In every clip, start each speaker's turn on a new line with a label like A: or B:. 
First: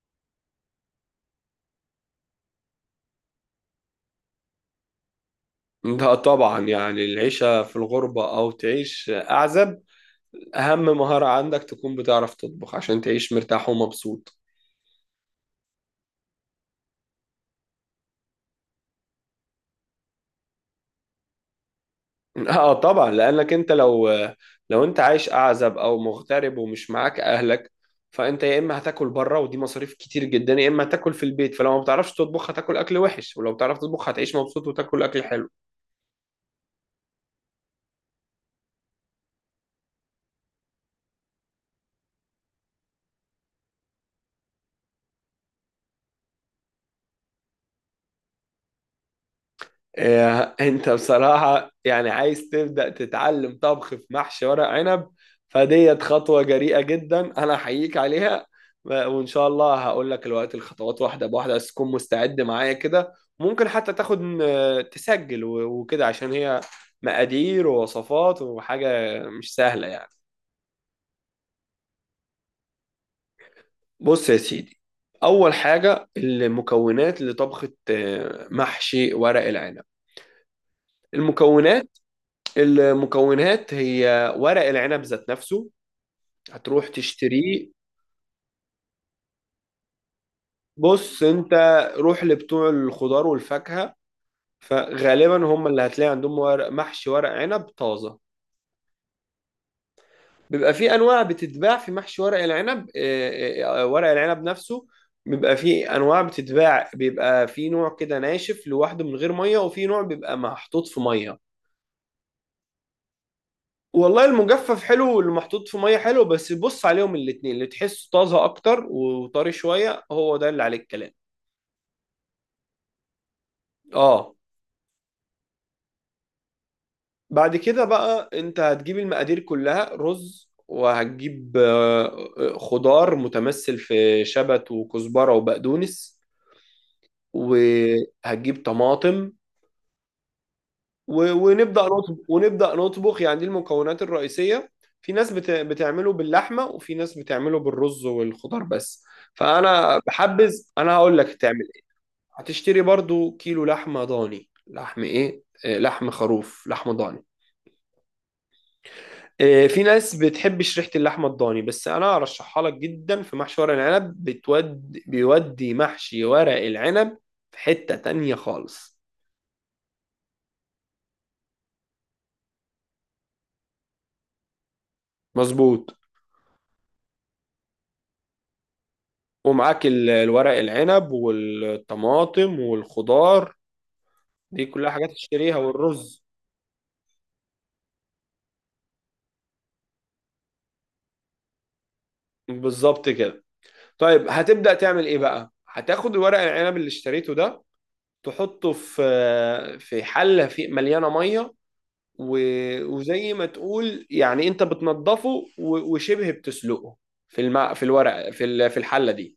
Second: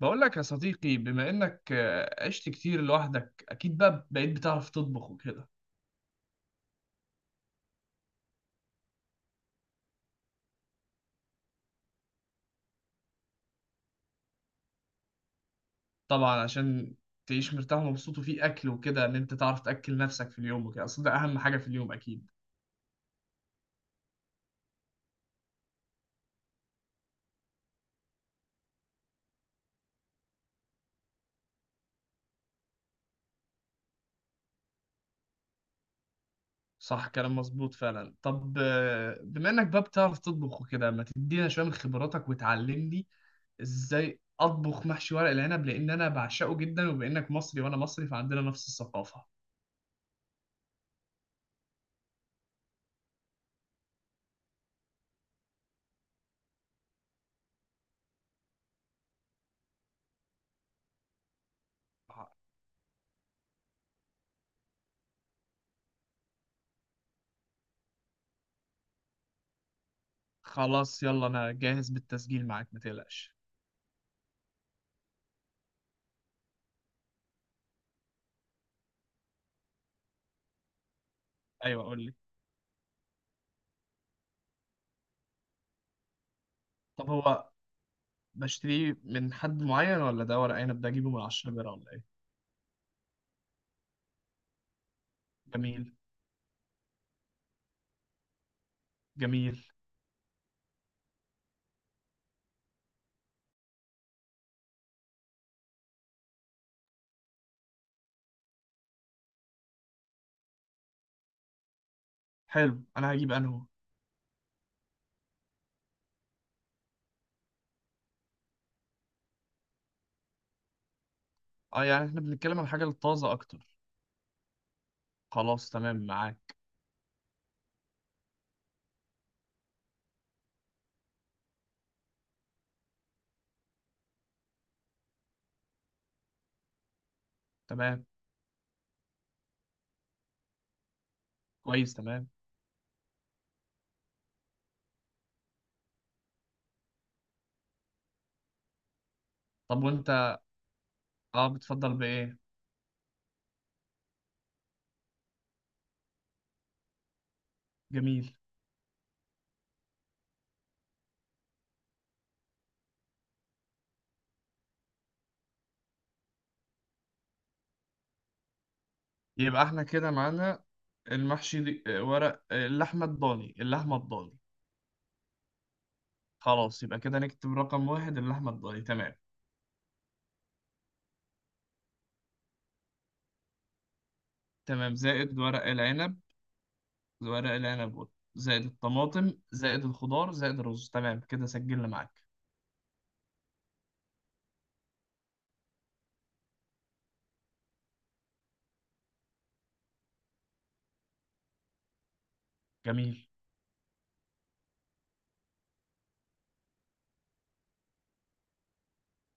A: بقول لك يا صديقي بما انك عشت كتير لوحدك اكيد بقى بقيت بتعرف تطبخ وكده.
B: ده طبعا يعني العيشة في الغربة أو تعيش أعزب، أهم مهارة عندك تكون بتعرف تطبخ عشان تعيش مرتاح ومبسوط.
A: طبعا عشان تعيش مرتاح ومبسوط وفي اكل وكده ان انت تعرف تاكل نفسك في اليوم وكده، اصل ده اهم حاجه في اليوم اكيد.
B: اه طبعا، لأنك أنت لو أنت عايش أعزب أو مغترب ومش معاك أهلك، فأنت يا إما هتاكل بره ودي مصاريف كتير جدا، يا إما هتاكل في البيت. فلو ما بتعرفش تطبخ هتاكل أكل وحش، ولو بتعرف تطبخ هتعيش مبسوط وتاكل أكل حلو.
A: صح، كلام مظبوط فعلا. طب بما انك بقى بتعرف تطبخ وكده، ما تدينا شويه من خبراتك وتعلمني ازاي اطبخ محشي ورق العنب، لان انا بعشقه جدا، وبانك مصري وانا مصري فعندنا نفس الثقافه.
B: إيه، انت بصراحة يعني عايز تبدأ تتعلم طبخ في محشي ورق عنب؟ فديت خطوة جريئة جدا انا احييك عليها. وان شاء الله هقول لك الوقت الخطوات واحدة بواحدة، بس تكون مستعد معايا كده. ممكن حتى تاخد تسجل وكده، عشان هي مقادير ووصفات وحاجة مش سهلة يعني.
A: خلاص يلا انا جاهز بالتسجيل معاك، ما تقلقش.
B: بص يا سيدي، اول حاجة المكونات لطبخة محشي ورق العنب.
A: ايوه
B: المكونات،
A: قول لي.
B: المكونات هي ورق العنب ذات نفسه، هتروح
A: طب هو
B: تشتريه.
A: بشتريه من حد معين، ولا ده ورق عنب ده اجيبه من
B: بص انت،
A: 10 جرة، ولا ايه؟
B: روح لبتوع الخضار والفاكهة، فغالبا هم اللي
A: جميل
B: هتلاقي عندهم ورق محشي ورق عنب طازة.
A: جميل.
B: بيبقى في انواع بتتباع في محشي ورق العنب، ورق العنب نفسه بيبقى في انواع بتتباع، بيبقى في نوع كده ناشف لوحده من غير ميه، وفي نوع بيبقى محطوط في ميه.
A: حلو انا هجيب انهو.
B: والله المجفف حلو، واللي محطوط في ميه حلو، بس بص عليهم الاتنين اللي تحسه طازه اكتر وطري شويه هو ده اللي عليه الكلام.
A: اه يعني احنا بنتكلم عن الحاجة الطازة اكتر.
B: اه.
A: خلاص تمام معاك.
B: بعد كده بقى انت هتجيب المقادير كلها، رز، وهتجيب خضار متمثل في شبت وكزبره وبقدونس،
A: تمام.
B: وهتجيب طماطم، ونبدأ
A: كويس تمام.
B: نطبخ يعني دي المكونات الرئيسية. في ناس بتعمله باللحمة، وفي ناس بتعمله بالرز والخضار بس،
A: طب
B: فأنا
A: وانت
B: بحبذ، أنا هقول لك
A: اه
B: تعمل إيه.
A: بتفضل بايه؟
B: هتشتري برضو كيلو لحمة ضاني، لحم إيه، لحم خروف، لحمة ضاني.
A: جميل.
B: في ناس بتحبش ريحة اللحمة الضاني، بس أنا أرشحها لك جدا في محشي ورق العنب، بيودي محشي ورق العنب في حتة تانية خالص.
A: يبقى احنا كده معانا المحشي دي، ورق، اللحمة الضاني، اللحمة الضاني.
B: مظبوط.
A: خلاص يبقى كده نكتب رقم واحد اللحمة الضاني، تمام.
B: ومعاك الورق العنب والطماطم والخضار، دي كلها
A: تمام،
B: حاجات
A: زائد
B: تشتريها،
A: ورق العنب،
B: والرز.
A: ورق العنب، زائد الطماطم، زائد الخضار، زائد الرز، تمام كده سجلنا معاك.
B: بالظبط كده. طيب هتبدأ تعمل ايه بقى؟ هتاخد الورق العنب اللي اشتريته ده، تحطه في في حلة في مليانة مية،
A: جميل.
B: وزي ما تقول يعني انت بتنضفه، وشبه بتسلقه في الماء، في الورق، في في الحلة دي،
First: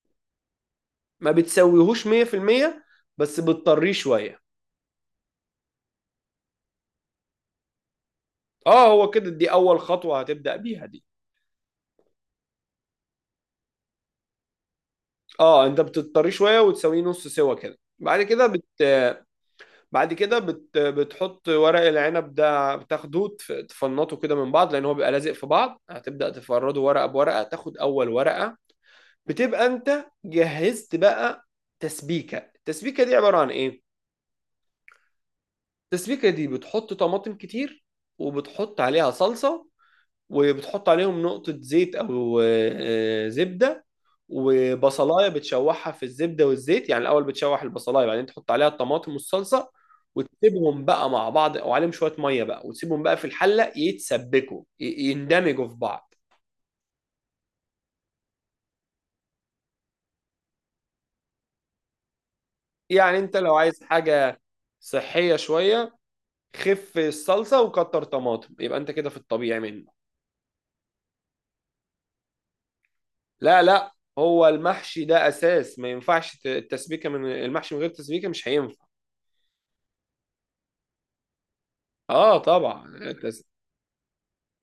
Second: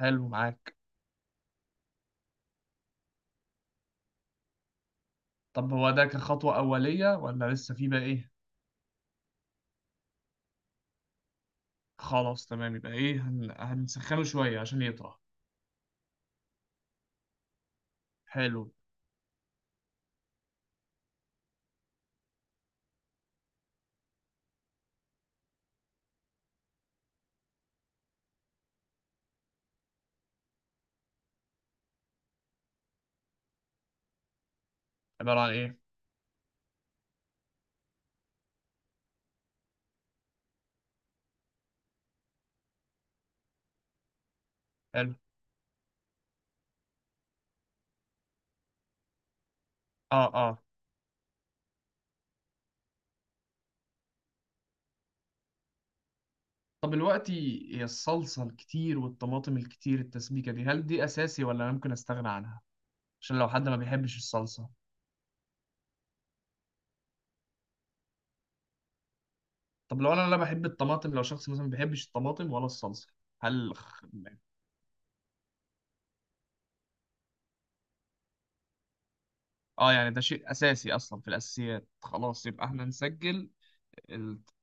A: حلو معاك.
B: ما بتسويهوش 100%، بس بتطريه شوية.
A: طب هو ده كخطوة أولية، ولا لسه في بقى إيه؟
B: اه هو كده، دي اول خطوة هتبدأ بيها دي.
A: خلاص تمام. يبقى إيه هنسخنه شوية عشان يطرى.
B: اه، انت بتضطريه شويه وتسويه نص سوا كده.
A: حلو.
B: بعد كده بتحط ورق العنب ده، بتاخده تفنطه كده من بعض لان هو بيبقى لازق في بعض، هتبدأ تفرده ورقه بورقه، تاخد اول ورقه. بتبقى انت جهزت بقى تسبيكه. التسبيكه دي عباره عن ايه؟
A: عبارة عن إيه؟
B: التسبيكه دي بتحط طماطم كتير، وبتحط عليها صلصه، وبتحط عليهم نقطه زيت او زبده،
A: حلو.
B: وبصلايه بتشوحها في الزبده والزيت، يعني الاول بتشوح البصلايه، بعدين تحط عليها الطماطم والصلصه،
A: آه آه.
B: وتسيبهم بقى مع بعض وعليهم شويه ميه بقى، وتسيبهم بقى في الحله يتسبكوا يندمجوا في بعض.
A: طب دلوقتي هي الصلصة الكتير والطماطم الكتير التسبيكة دي، هل دي أساسي ولا أنا ممكن أستغنى عنها؟
B: يعني انت
A: عشان لو
B: لو
A: حد ما
B: عايز
A: بيحبش
B: حاجه
A: الصلصة.
B: صحيه شويه، خف الصلصه وكتر طماطم، يبقى انت كده في الطبيعي منه.
A: طب لو أنا لا بحب الطماطم، لو شخص مثلا ما بيحبش الطماطم ولا الصلصة،
B: لا
A: هل؟
B: لا، هو المحشي ده اساس ما ينفعش التسبيكه، من المحشي من غير تسبيكه مش هينفع.
A: آه، يعني ده شيء أساسي أصلا في الأساسيات.
B: اه
A: خلاص يبقى إحنا
B: طبعا،
A: نسجل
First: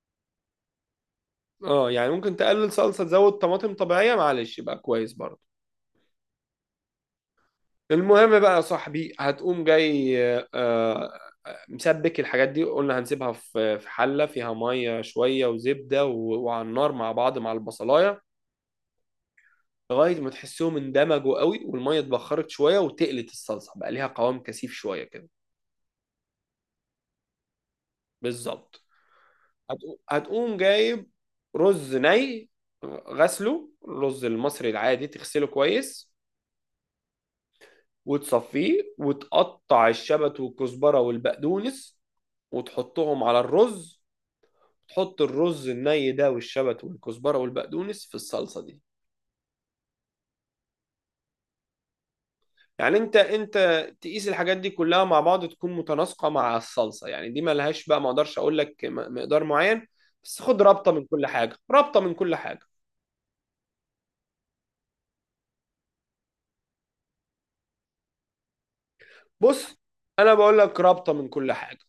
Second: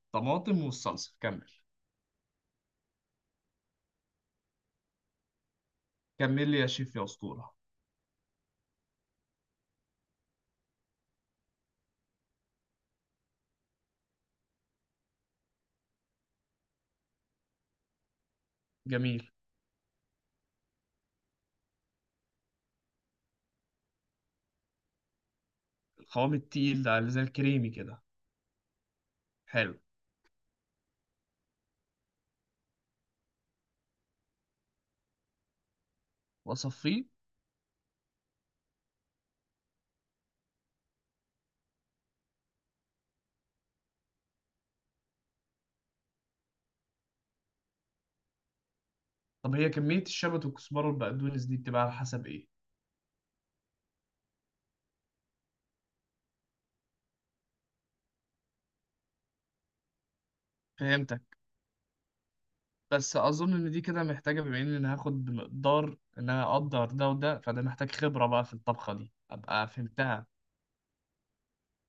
A: الطماطم والصلصة، كمل.
B: اه يعني ممكن تقلل صلصه تزود طماطم طبيعيه، معلش يبقى كويس برضه.
A: كمل لي يا شيف يا أسطورة.
B: المهم بقى يا صاحبي، هتقوم جاي مسبك الحاجات دي، قلنا هنسيبها في في حلة فيها مية شوية وزبدة وعلى النار مع بعض، مع البصلاية،
A: جميل.
B: لغاية ما تحسهم اندمجوا قوي والمية اتبخرت شوية وتقلت الصلصة بقى ليها قوام كثيف شوية كده.
A: القوام التقيل ده اللي زي الكريمي كده.
B: بالظبط.
A: حلو.
B: هتقوم جايب رز ني، غسله، الرز المصري العادي تغسله كويس،
A: وأصفيه.
B: وتصفيه، وتقطع الشبت والكزبرة والبقدونس، وتحطهم على الرز، تحط الرز الني ده والشبت والكزبره والبقدونس في الصلصه دي.
A: طب هي كمية الشبت والكزبرة والبقدونس دي بتبقى على حسب إيه؟
B: يعني انت تقيس الحاجات دي كلها مع بعض تكون متناسقه مع الصلصه، يعني دي ملهاش بقى، ما اقدرش اقول لك مقدار معين، بس خد رابطه من كل
A: فهمتك.
B: حاجه، رابطه من كل حاجه.
A: بس أظن إن دي كده محتاجة، بما إن أنا هاخد بمقدار إن أنا أقدر ده وده، فده محتاج خبرة بقى في الطبخة دي أبقى
B: بص
A: فهمتها.
B: انا بقول لك رابطه من كل حاجه،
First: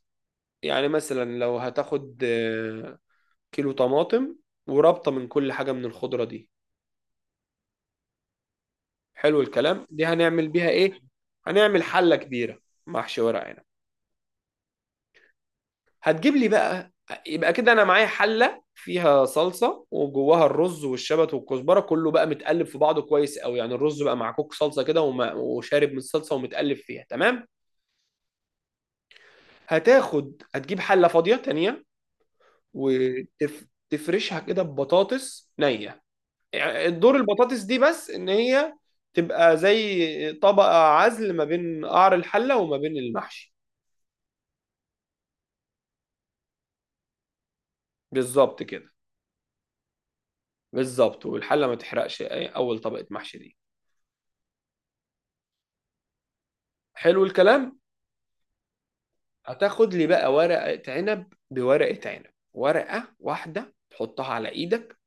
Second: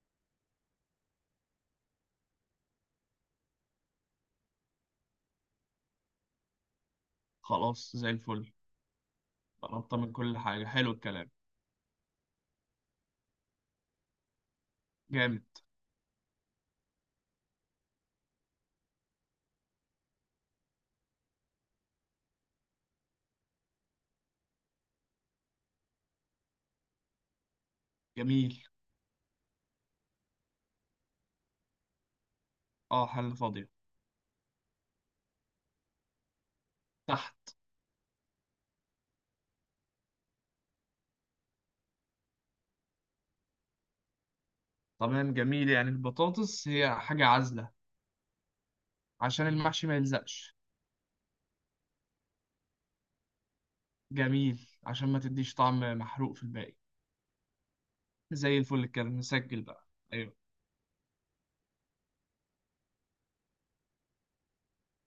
B: يعني مثلا لو هتاخد كيلو طماطم، ورابطه من كل حاجه من الخضره دي.
A: خلاص زي الفل.
B: حلو الكلام،
A: قربت
B: دي
A: من كل
B: هنعمل
A: حاجة،
B: بيها
A: حلو
B: ايه؟
A: الكلام.
B: هنعمل حله كبيره محشي ورق عنب.
A: جامد.
B: هتجيب لي بقى، يبقى كده انا معايا حله فيها صلصه وجواها الرز والشبت والكزبره، كله بقى متقلب في بعضه كويس قوي، يعني الرز بقى مع كوك صلصه كده وشارب من الصلصه ومتقلب فيها تمام.
A: جميل.
B: هتاخد هتجيب حله فاضيه تانية،
A: أه، حل فاضية.
B: وتفرشها كده ببطاطس نيه، يعني دور
A: تحت.
B: البطاطس دي بس ان هي تبقى زي طبقه عزل ما بين قعر الحله وما بين المحشي.
A: تمام جميل، يعني البطاطس هي حاجة عازلة
B: بالظبط كده.
A: عشان المحشي ما يلزقش.
B: بالظبط، والحله ما تحرقش اول طبقه محشي دي.
A: جميل، عشان ما تديش طعم محروق في الباقي.
B: حلو الكلام.
A: زي الفل، كده نسجل بقى.
B: هتاخد لي بقى
A: ايوه.
B: ورقة عنب بورقة عنب، ورقة واحدة تحطها على ايدك،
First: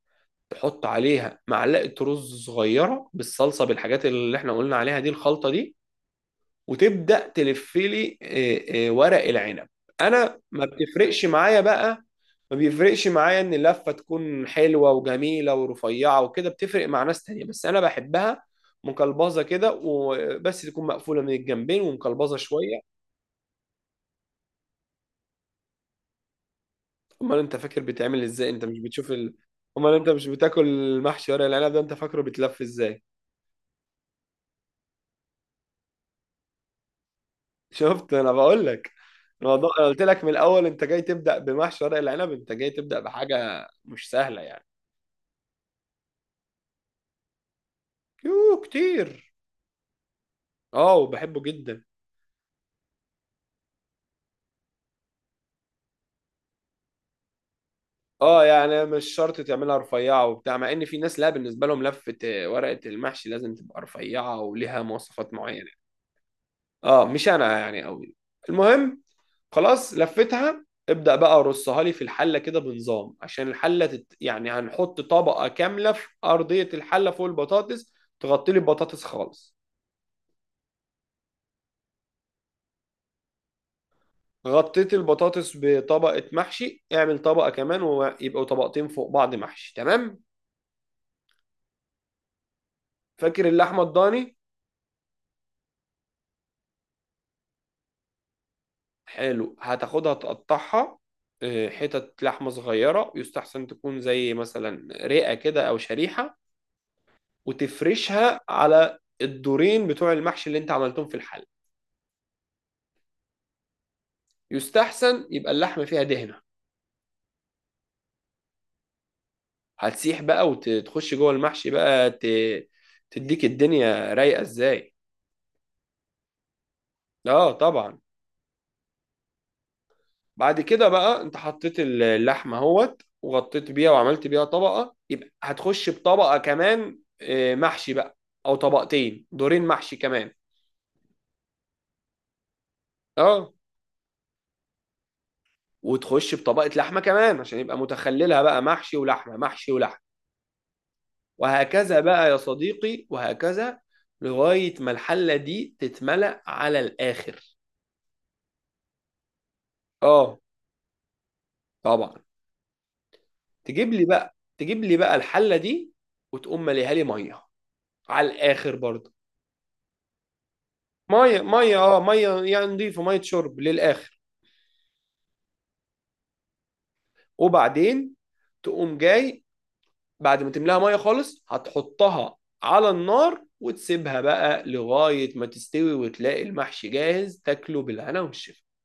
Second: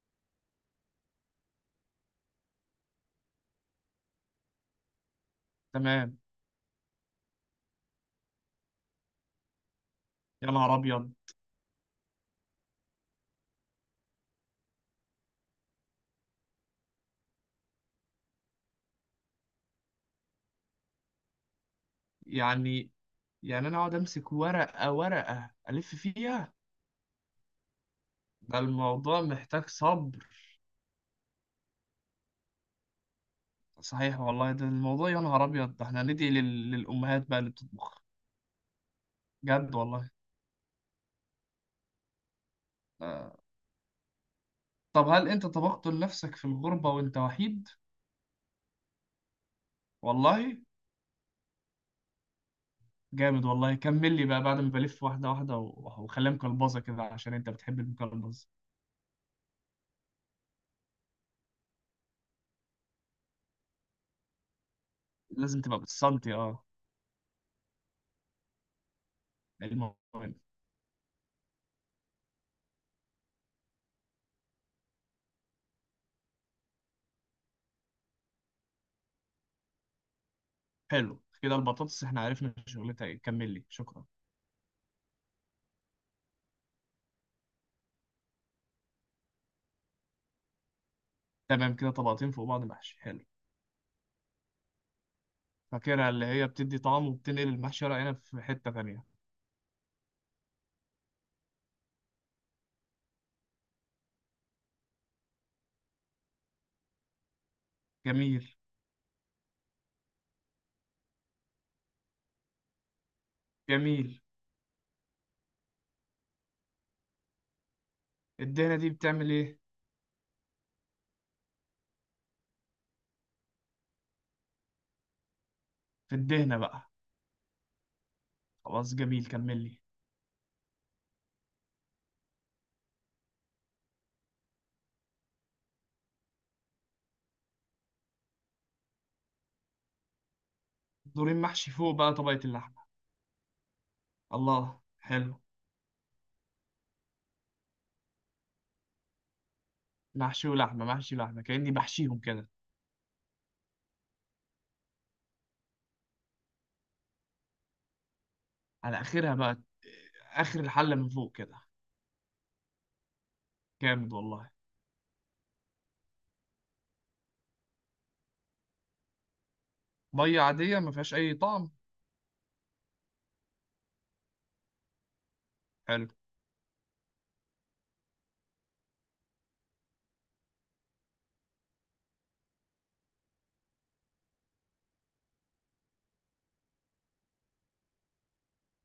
B: تحط عليها معلقة رز صغيرة بالصلصة، بالحاجات اللي احنا قلنا عليها دي، الخلطة دي،
A: تمام.
B: وتبدأ تلف لي ورق العنب. انا
A: يا
B: ما
A: نهار ابيض.
B: بتفرقش معايا بقى، ما بيفرقش معايا ان اللفة تكون حلوة وجميلة ورفيعة وكده، بتفرق مع ناس تانية بس انا بحبها مقلبظة كده، وبس تكون مقفولة من الجنبين ومقلبظة
A: يعني
B: شوية.
A: يعني انا اقعد امسك ورقه ورقه الف فيها؟
B: امال انت فاكر بيتعمل ازاي؟
A: ده
B: انت مش بتشوف
A: الموضوع محتاج
B: امال انت مش
A: صبر.
B: بتاكل المحشي ورق العنب ده؟ انت فاكره بيتلف ازاي؟
A: صحيح والله، ده الموضوع يا نهار ابيض، ده احنا ندعي للامهات بقى اللي بتطبخ.
B: شفت، انا بقول لك، الموضوع،
A: جد
B: انا قلت
A: والله.
B: لك من الاول انت جاي تبدا بمحشي ورق العنب، انت جاي تبدا
A: آه.
B: بحاجه مش سهله يعني.
A: طب هل انت طبخت لنفسك في الغربه وانت وحيد؟
B: يوه كتير،
A: والله.
B: اه وبحبه جدا.
A: جامد والله، كمل لي بقى بعد ما بلف واحده واحده وخليها مقلبظه كده عشان انت بتحب
B: اه
A: المقلبظ.
B: يعني مش شرط تعملها رفيعه وبتاع، مع ان في ناس لا بالنسبه لهم لفه ورقه المحشي لازم تبقى رفيعه وليها مواصفات
A: لازم
B: معينه.
A: تبقى بالسنتي اه.
B: اه مش انا يعني قوي. المهم، خلاص
A: المهم.
B: لفتها، ابدأ بقى رصها لي في الحلة كده بنظام، عشان الحلة يعني هنحط طبقة كاملة في أرضية الحلة فوق البطاطس، تغطي لي البطاطس خالص.
A: حلو كده، البطاطس احنا عرفنا شغلتها ايه، كمل لي، شكرا.
B: غطيت البطاطس بطبقة محشي، اعمل طبقة كمان ويبقوا طبقتين فوق بعض محشي، تمام.
A: تمام كده طبقتين فوق بعض محشي، حلو.
B: فاكر اللحمة الضاني؟
A: فاكرها اللي هي بتدي طعم وبتنقل المحشي ورق عنب في حتة تانية.
B: حلو، هتاخدها تقطعها اه، حتت لحمة صغيرة، يستحسن تكون زي مثلا رئة كده أو شريحة، وتفرشها
A: جميل
B: على الدورين بتوع المحشي اللي انت عملتهم في الحلة.
A: جميل.
B: يستحسن يبقى اللحمه فيها دهنه،
A: الدهنة دي بتعمل ايه؟
B: هتسيح بقى وتخش جوه المحشي بقى، تديك الدنيا رايقه ازاي.
A: في الدهنة بقى.
B: اه طبعا.
A: خلاص جميل، كمل لي.
B: بعد كده بقى انت حطيت اللحمه اهوت وغطيت بيها وعملت بيها طبقه، يبقى هتخش بطبقه كمان محشي بقى، او طبقتين دورين محشي كمان.
A: دورين محشي فوق بقى طبقة اللحمة.
B: اه،
A: الله، حلو.
B: وتخش بطبقه لحمه كمان عشان يبقى متخللها بقى محشي ولحمه محشي ولحمه،
A: محشي ولحمة، محشي ولحمة، كأني
B: وهكذا
A: بحشيهم
B: بقى يا
A: كده.
B: صديقي وهكذا، لغايه ما الحله دي تتملأ على الاخر.
A: على آخرها بقى،
B: اه
A: آخر الحلة من فوق كده.
B: طبعا. تجيب لي
A: جامد
B: بقى،
A: والله.
B: تجيب لي بقى الحله دي، وتقوم مليها لي ميه على الاخر برضه.
A: مية عادية ما فيهاش أي
B: ميه
A: طعم.
B: ميه، اه ميه يعني نضيفه، ميه شرب للاخر.
A: حلو.
B: وبعدين تقوم جاي، بعد ما تملاها ميه خالص هتحطها على النار، وتسيبها بقى لغايه ما تستوي وتلاقي المحشي جاهز، تاكله بالهنا والشفا.